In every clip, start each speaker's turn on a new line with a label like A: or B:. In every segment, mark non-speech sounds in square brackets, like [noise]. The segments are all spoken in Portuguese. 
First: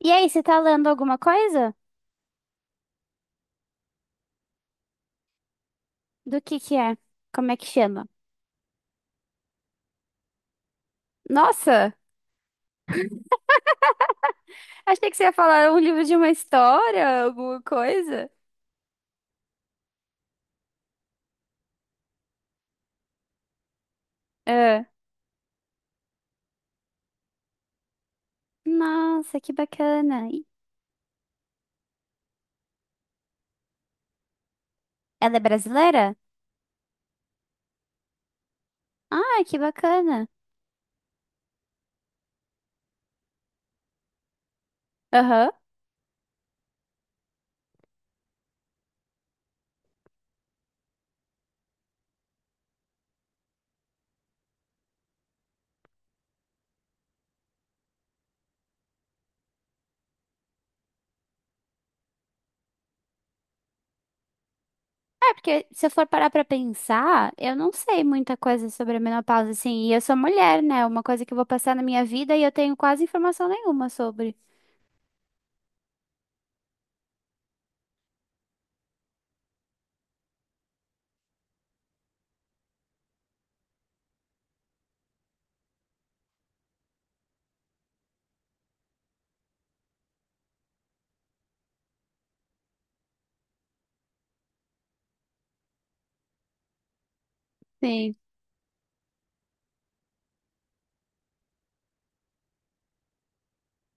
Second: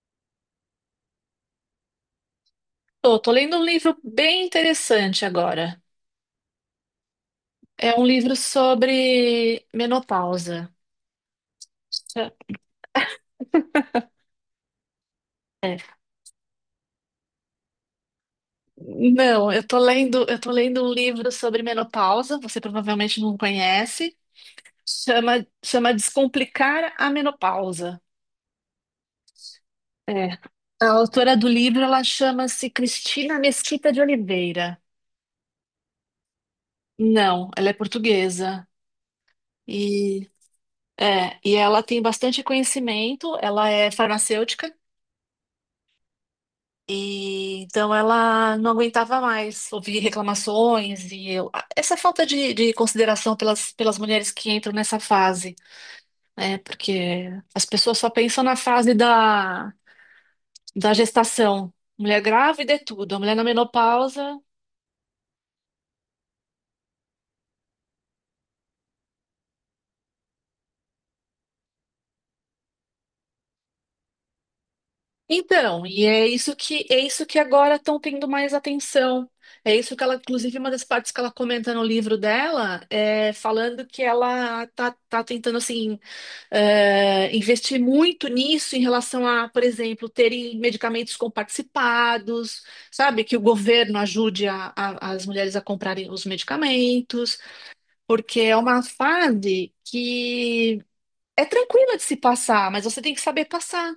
A: E aí, você tá lendo alguma coisa?
B: Tô, tô lendo um livro bem interessante agora.
A: Do que é? Como é que
B: É
A: chama?
B: um livro sobre menopausa.
A: Nossa,
B: É.
A: achei que você ia falar um
B: é.
A: livro de uma história, alguma coisa.
B: Não, eu tô lendo um livro sobre menopausa, você provavelmente não conhece.
A: É.
B: Chama Descomplicar a Menopausa.
A: Nossa, que bacana.
B: É.
A: E
B: A autora do livro, ela chama-se Cristina Mesquita de Oliveira.
A: ela é brasileira?
B: Não, ela é portuguesa.
A: Ah, que bacana.
B: E e ela tem bastante conhecimento, ela é farmacêutica.
A: Aham.
B: E então ela não aguentava mais ouvir reclamações essa falta de consideração pelas mulheres que entram nessa fase, né? Porque as pessoas só pensam na fase da gestação. Mulher grávida é tudo, a mulher na menopausa.
A: É, porque se eu for parar pra pensar, eu não sei muita coisa sobre a menopausa, assim. E eu sou mulher, né? É uma coisa que eu vou passar na minha vida e eu tenho quase informação nenhuma sobre.
B: Então, é isso que agora estão tendo mais atenção. É isso que ela, inclusive, uma das partes que ela comenta no livro dela é falando que ela tá tentando assim investir muito nisso em relação a, por exemplo, terem medicamentos comparticipados, sabe? Que o governo ajude as mulheres a comprarem os medicamentos,
A: Sim.
B: porque é uma fase que é tranquila de se passar, mas você tem que saber passar,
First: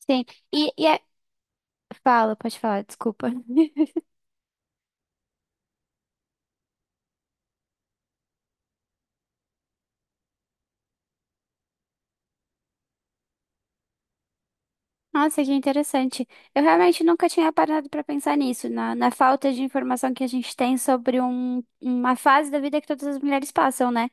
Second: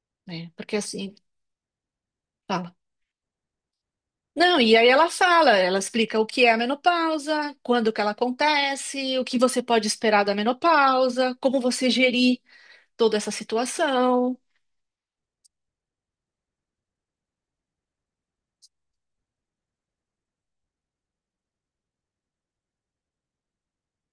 A: Sim.
B: né?
A: E,
B: Porque
A: e é...
B: assim,
A: Fala, pode
B: fala.
A: falar, desculpa. [laughs]
B: Não, e aí ela fala, ela explica o que é a menopausa, quando que ela acontece, o que você pode esperar da menopausa, como você gerir toda essa situação.
A: Nossa, que interessante. Eu realmente nunca tinha parado para pensar nisso, na falta de informação que a gente tem sobre uma fase da vida que todas as mulheres passam, né?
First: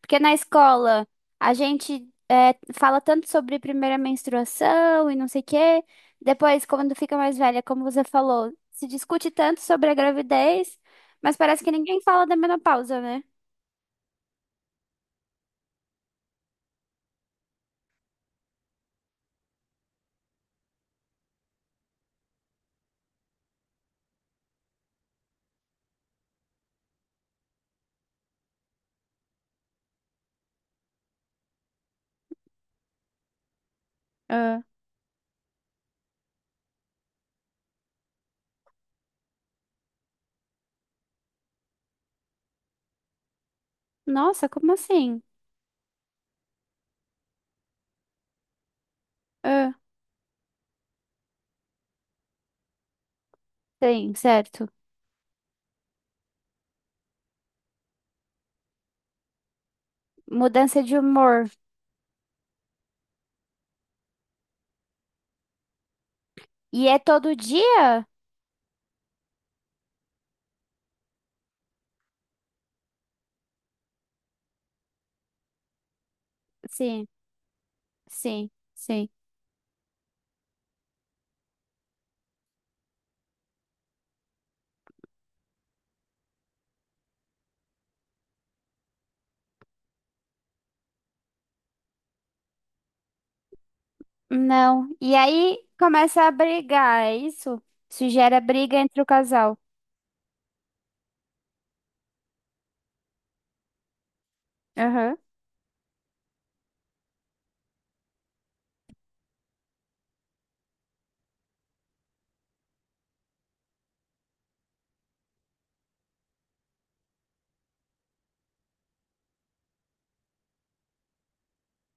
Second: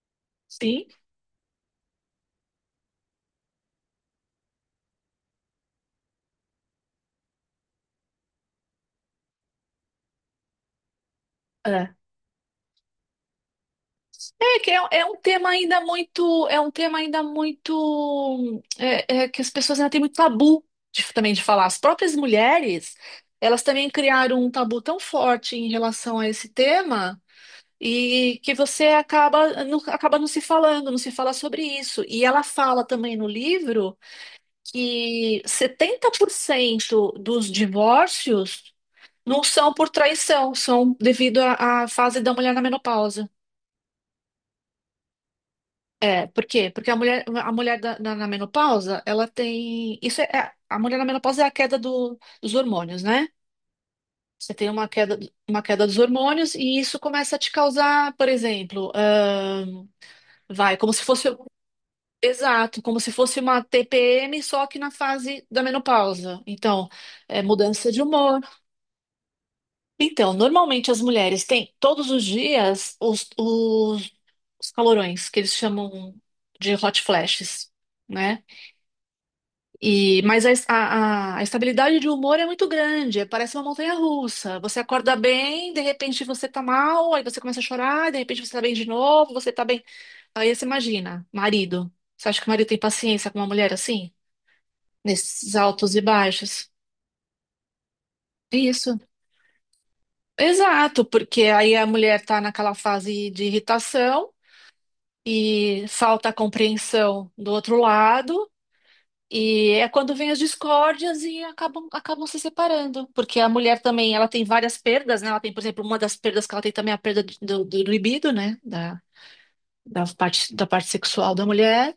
A: Porque na
B: Sim.
A: escola a gente fala tanto sobre primeira menstruação e não sei o quê. Depois, quando fica mais velha, como você falou, se discute tanto sobre a gravidez, mas parece que
B: É,
A: ninguém fala da menopausa, né?
B: é que é, é um tema ainda muito, é um tema ainda muito, é que as pessoas ainda têm muito tabu também de falar. As próprias mulheres, elas também criaram um tabu tão forte em relação a esse tema. E que você acaba não se falando, não se fala sobre isso. E ela fala também no livro
A: Ah.
B: que 70% dos divórcios não são por traição, são devido à fase da mulher na menopausa.
A: Nossa, como assim?
B: É, por quê? Porque a mulher na menopausa, ela
A: Ah.
B: tem. A mulher na menopausa é a queda dos hormônios, né?
A: Sim,
B: Você
A: certo.
B: tem uma queda dos hormônios e isso começa a te causar, por exemplo, vai,
A: Mudança
B: como
A: de
B: se fosse.
A: humor.
B: Exato, como se fosse uma TPM, só que na fase da menopausa.
A: E
B: Então,
A: é todo
B: é mudança de
A: dia?
B: humor. Então, normalmente as mulheres têm todos os dias os calorões, que eles chamam de hot
A: Sim.
B: flashes, né?
A: Sim, sim.
B: Mas a estabilidade de humor é muito grande, parece uma montanha-russa. Você acorda bem, de repente você tá mal, aí você começa a chorar, de repente você tá bem de novo, você tá bem. Aí você imagina, marido. Você acha que o marido tem paciência com uma mulher assim,
A: Não. E
B: nesses
A: aí
B: altos e
A: começa a
B: baixos?
A: brigar, é isso? Isso gera
B: É
A: briga
B: isso,
A: entre o casal.
B: exato, porque aí a mulher está naquela fase de irritação
A: Aham,
B: e falta a compreensão do outro lado, e é quando vem as discórdias e acabam se separando, porque a mulher também ela tem várias perdas, né? Ela tem, por exemplo, uma das perdas que ela tem também é a perda do libido, né? Da parte sexual da mulher.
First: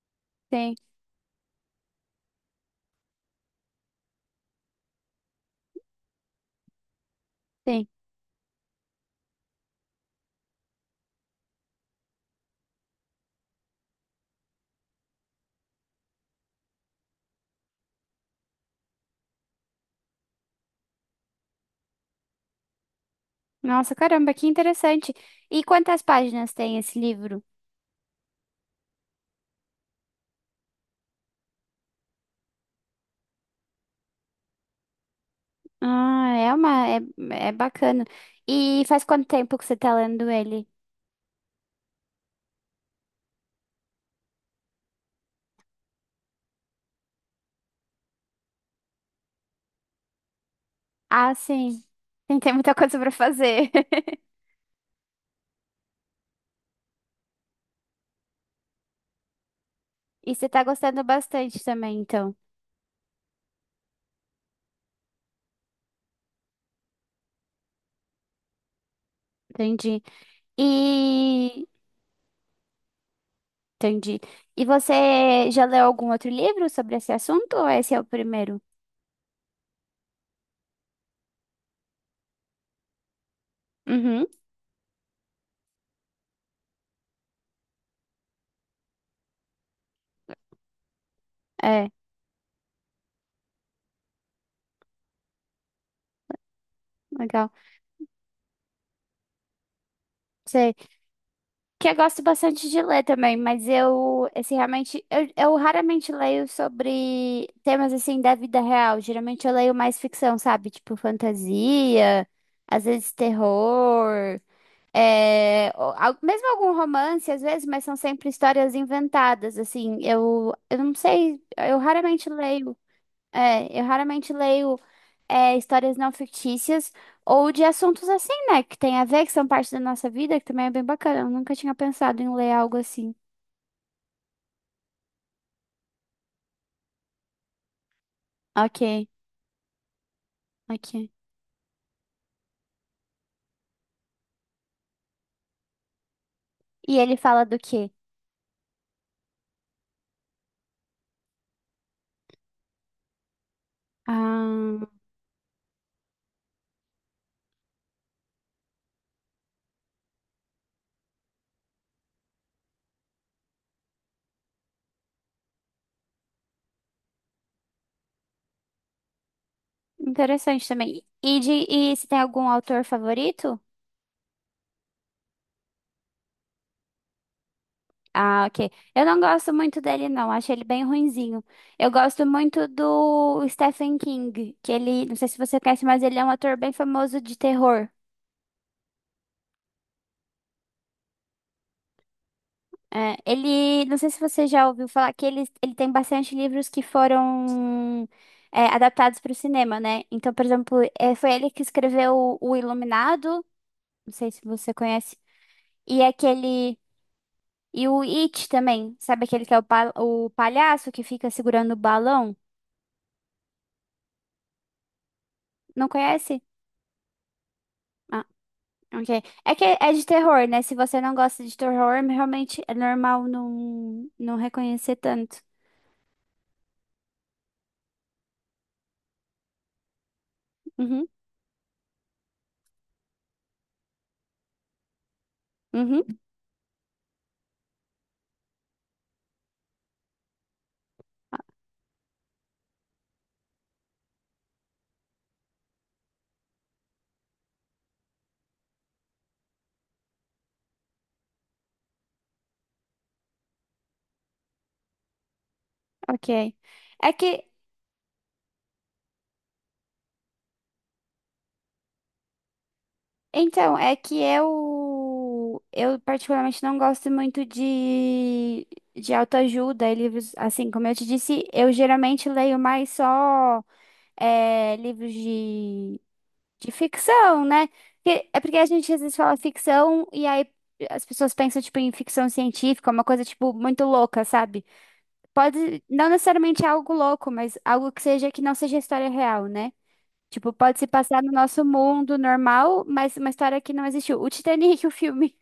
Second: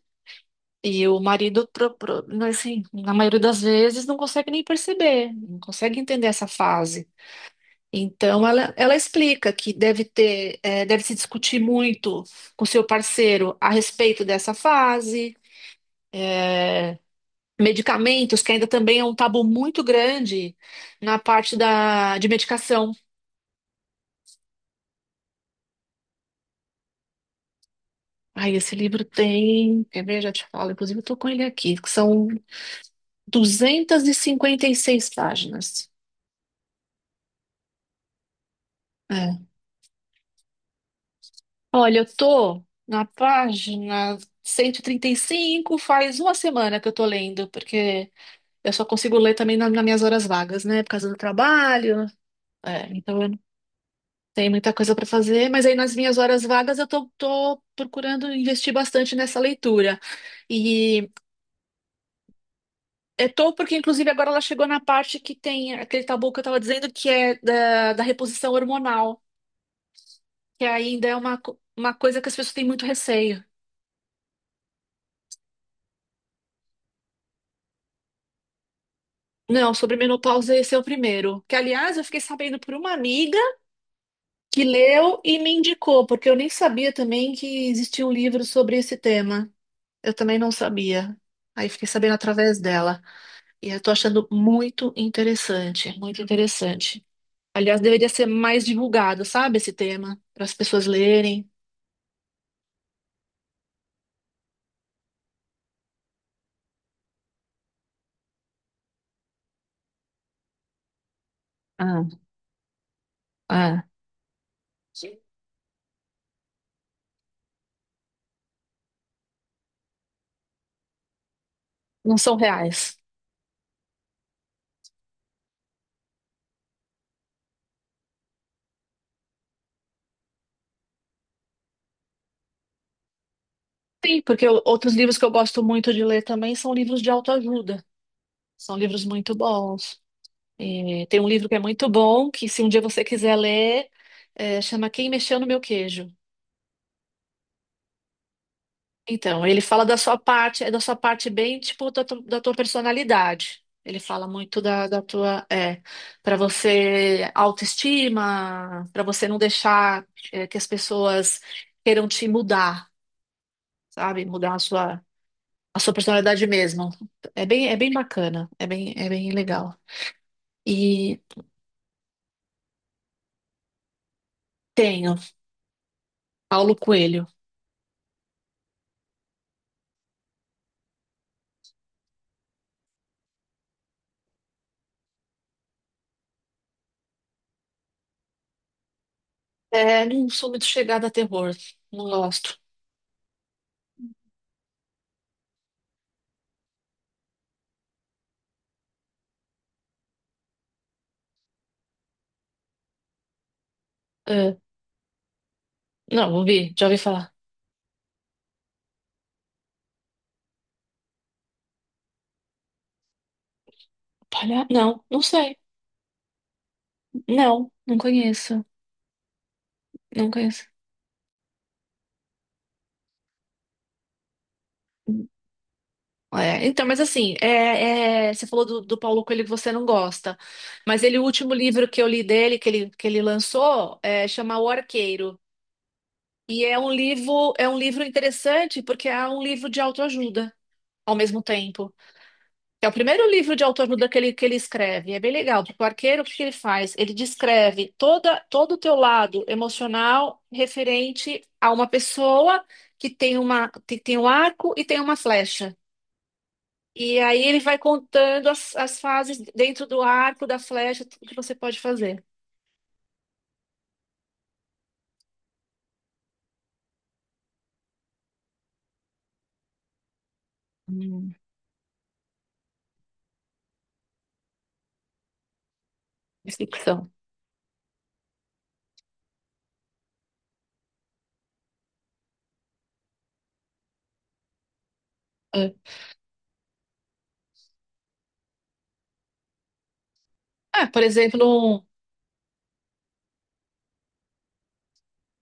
A: sim,
B: E o marido, assim, na maioria das vezes, não consegue nem perceber, não consegue entender essa fase.
A: sim.
B: Então, ela explica que deve ter, deve se discutir muito com seu parceiro a respeito dessa fase, medicamentos, que ainda também é um tabu muito grande na parte de medicação.
A: Nossa, caramba, que interessante. E quantas páginas tem esse livro?
B: Aí, esse livro tem, quer ver, já te falo, inclusive eu estou com ele aqui, que são 256 páginas.
A: Ah, é bacana. E faz quanto
B: É.
A: tempo que você tá lendo ele?
B: Olha, eu tô na página 135, faz uma semana que eu tô lendo, porque eu só consigo ler também nas minhas horas vagas, né? Por causa do
A: Ah, sim.
B: trabalho.
A: Tem muita
B: É,
A: coisa pra
B: então eu não
A: fazer. [laughs]
B: tenho muita coisa para fazer, mas aí nas minhas horas vagas eu tô procurando investir bastante nessa leitura.
A: E você tá gostando
B: E
A: bastante também, então.
B: eu tô porque, inclusive, agora ela chegou na parte que tem aquele tabu que eu estava dizendo que é da reposição hormonal,
A: Entendi.
B: que ainda é
A: E
B: uma coisa que as pessoas têm muito receio.
A: entendi. E você já leu algum outro livro sobre esse assunto ou esse é o primeiro?
B: Não, sobre menopausa esse é o primeiro. Que, aliás, eu fiquei sabendo por uma amiga
A: Uhum,
B: que leu e me indicou, porque eu nem sabia também que existia um livro sobre esse tema. Eu também não sabia. Aí fiquei
A: é,
B: sabendo através dela. E eu tô achando muito interessante, muito interessante.
A: legal.
B: Aliás, deveria ser mais divulgado, sabe, esse tema, para as
A: Sei.
B: pessoas lerem.
A: Que eu gosto bastante de ler também, mas esse realmente, eu raramente leio sobre temas assim da vida real. Geralmente eu leio mais ficção, sabe? Tipo
B: Ah,
A: fantasia, às vezes
B: ah,
A: terror, é, ou mesmo algum romance, às vezes, mas são sempre histórias inventadas, assim. Eu não sei, eu
B: não
A: raramente
B: são
A: leio.
B: reais.
A: É, eu raramente leio é, histórias não fictícias ou de assuntos assim, né? Que tem a ver, que são parte da nossa vida, que também é bem bacana. Eu nunca tinha pensado em ler algo assim.
B: Sim, porque outros livros que eu gosto muito de ler também são livros de autoajuda. São livros
A: Ok,
B: muito bons. É,
A: ok.
B: tem um livro que é muito bom, que se um dia você quiser ler, chama Quem Mexeu no Meu Queijo.
A: E ele fala do quê?
B: Então, ele fala da sua parte, é da sua parte bem, tipo, da tua personalidade. Ele fala muito
A: Ah,
B: da tua, é, para você autoestima, para você não deixar, é, que as pessoas queiram te mudar, sabe? Mudar a sua personalidade mesmo. É bem bacana, é bem legal.
A: interessante também.
B: E
A: E, de, e se tem algum autor favorito?
B: tenho Paulo Coelho.
A: Ah, ok. Eu não gosto muito dele, não. Acho ele bem ruinzinho. Eu gosto muito do Stephen King, que ele, não sei se você conhece, mas ele é um ator bem famoso de terror.
B: É, não sou muito chegada a terror. Não gosto.
A: É, ele, não sei se você já ouviu falar que ele tem bastante livros que foram é, adaptados para o cinema, né? Então, por exemplo, é, foi ele que escreveu O Iluminado, não sei se
B: É,
A: você conhece, e
B: não, ouvi,
A: aquele,
B: já ouvi falar.
A: e o It também, sabe aquele que é o, o palhaço que fica segurando o balão?
B: Palha... Não, não sei.
A: Não conhece?
B: Não, não
A: Ah,
B: conheço.
A: ok. É que é de
B: Não
A: terror, né?
B: conheço.
A: Se você não gosta de terror, realmente é normal não reconhecer tanto.
B: É, então, mas assim, é, é, você falou do Paulo Coelho que você não gosta. Mas
A: Uhum,
B: ele, o último livro que eu li dele, que ele lançou, é, chama O Arqueiro.
A: uhum,
B: E é um livro interessante porque é um livro de autoajuda ao mesmo tempo. É o primeiro livro de autoajuda que ele escreve. É bem legal, porque o arqueiro, o que ele faz? Ele descreve toda, todo o teu lado emocional referente a uma pessoa que tem uma, que tem um arco e tem uma flecha.
A: ok. É
B: E aí
A: que
B: ele vai contando as fases dentro do arco, da flecha, tudo que você pode fazer.
A: então, é que eu particularmente não gosto muito de autoajuda e livros, assim, como eu te
B: Hum,
A: disse, eu geralmente leio mais só é, livros
B: é
A: de
B: ficção.
A: ficção, né? É porque a gente às vezes fala ficção e aí as pessoas pensam, tipo, em ficção científica, uma coisa, tipo, muito louca, sabe?
B: É.
A: Pode, não necessariamente algo louco, mas algo que seja, que não seja história real, né? Tipo, pode se
B: Ah, por
A: passar no
B: exemplo,
A: nosso
B: um,
A: mundo normal, mas uma história que não existiu. O Titanic, o filme.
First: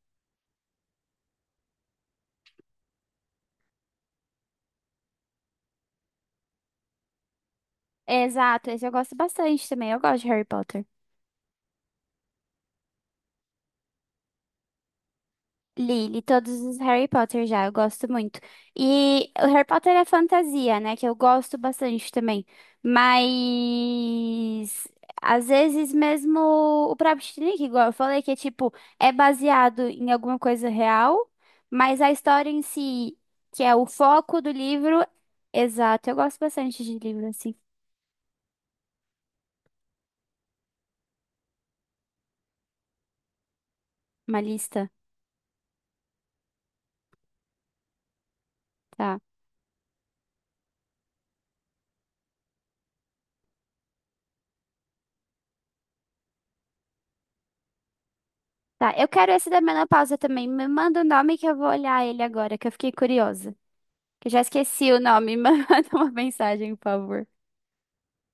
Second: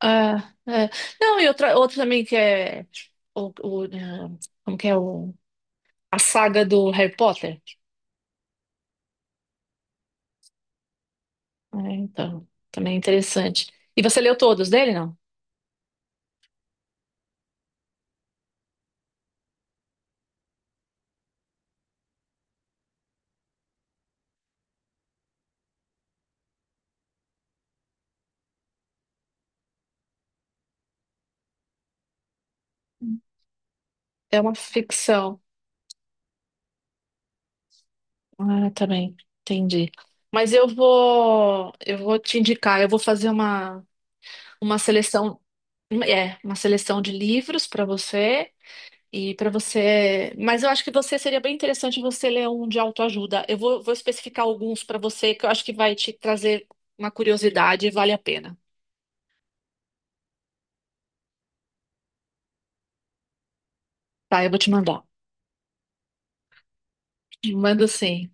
B: ah, é. Não, e outra, outro também que é o, ah, como que é o, a saga do Harry Potter.
A: Exato, esse eu gosto bastante também. Eu gosto de Harry Potter.
B: É, então, também é interessante. E você leu todos dele, não?
A: Li, li todos os Harry Potter já, eu gosto muito. E o Harry Potter é fantasia, né? Que eu gosto bastante também. Mas às vezes mesmo o próprio Titanic, igual eu falei, que é tipo, é baseado em alguma coisa real, mas a história em si, que é o
B: É
A: foco do
B: uma
A: livro,
B: ficção.
A: exato. Eu gosto bastante de livro, assim,
B: Ah, também, entendi. Mas eu vou te indicar, eu vou fazer
A: uma
B: uma
A: lista.
B: seleção, uma seleção de livros para você
A: Tá.
B: e para você, mas eu acho que você seria bem interessante você ler um de autoajuda. Vou especificar alguns para você que eu acho que vai te trazer uma curiosidade e vale a pena.
A: Tá, eu quero esse da menopausa também. Me manda o nome que eu vou olhar ele agora, que eu fiquei curiosa. Que eu já
B: Tá, eu vou te
A: esqueci o
B: mandar.
A: nome. [laughs] Mas manda uma mensagem, por favor.
B: Mando sim.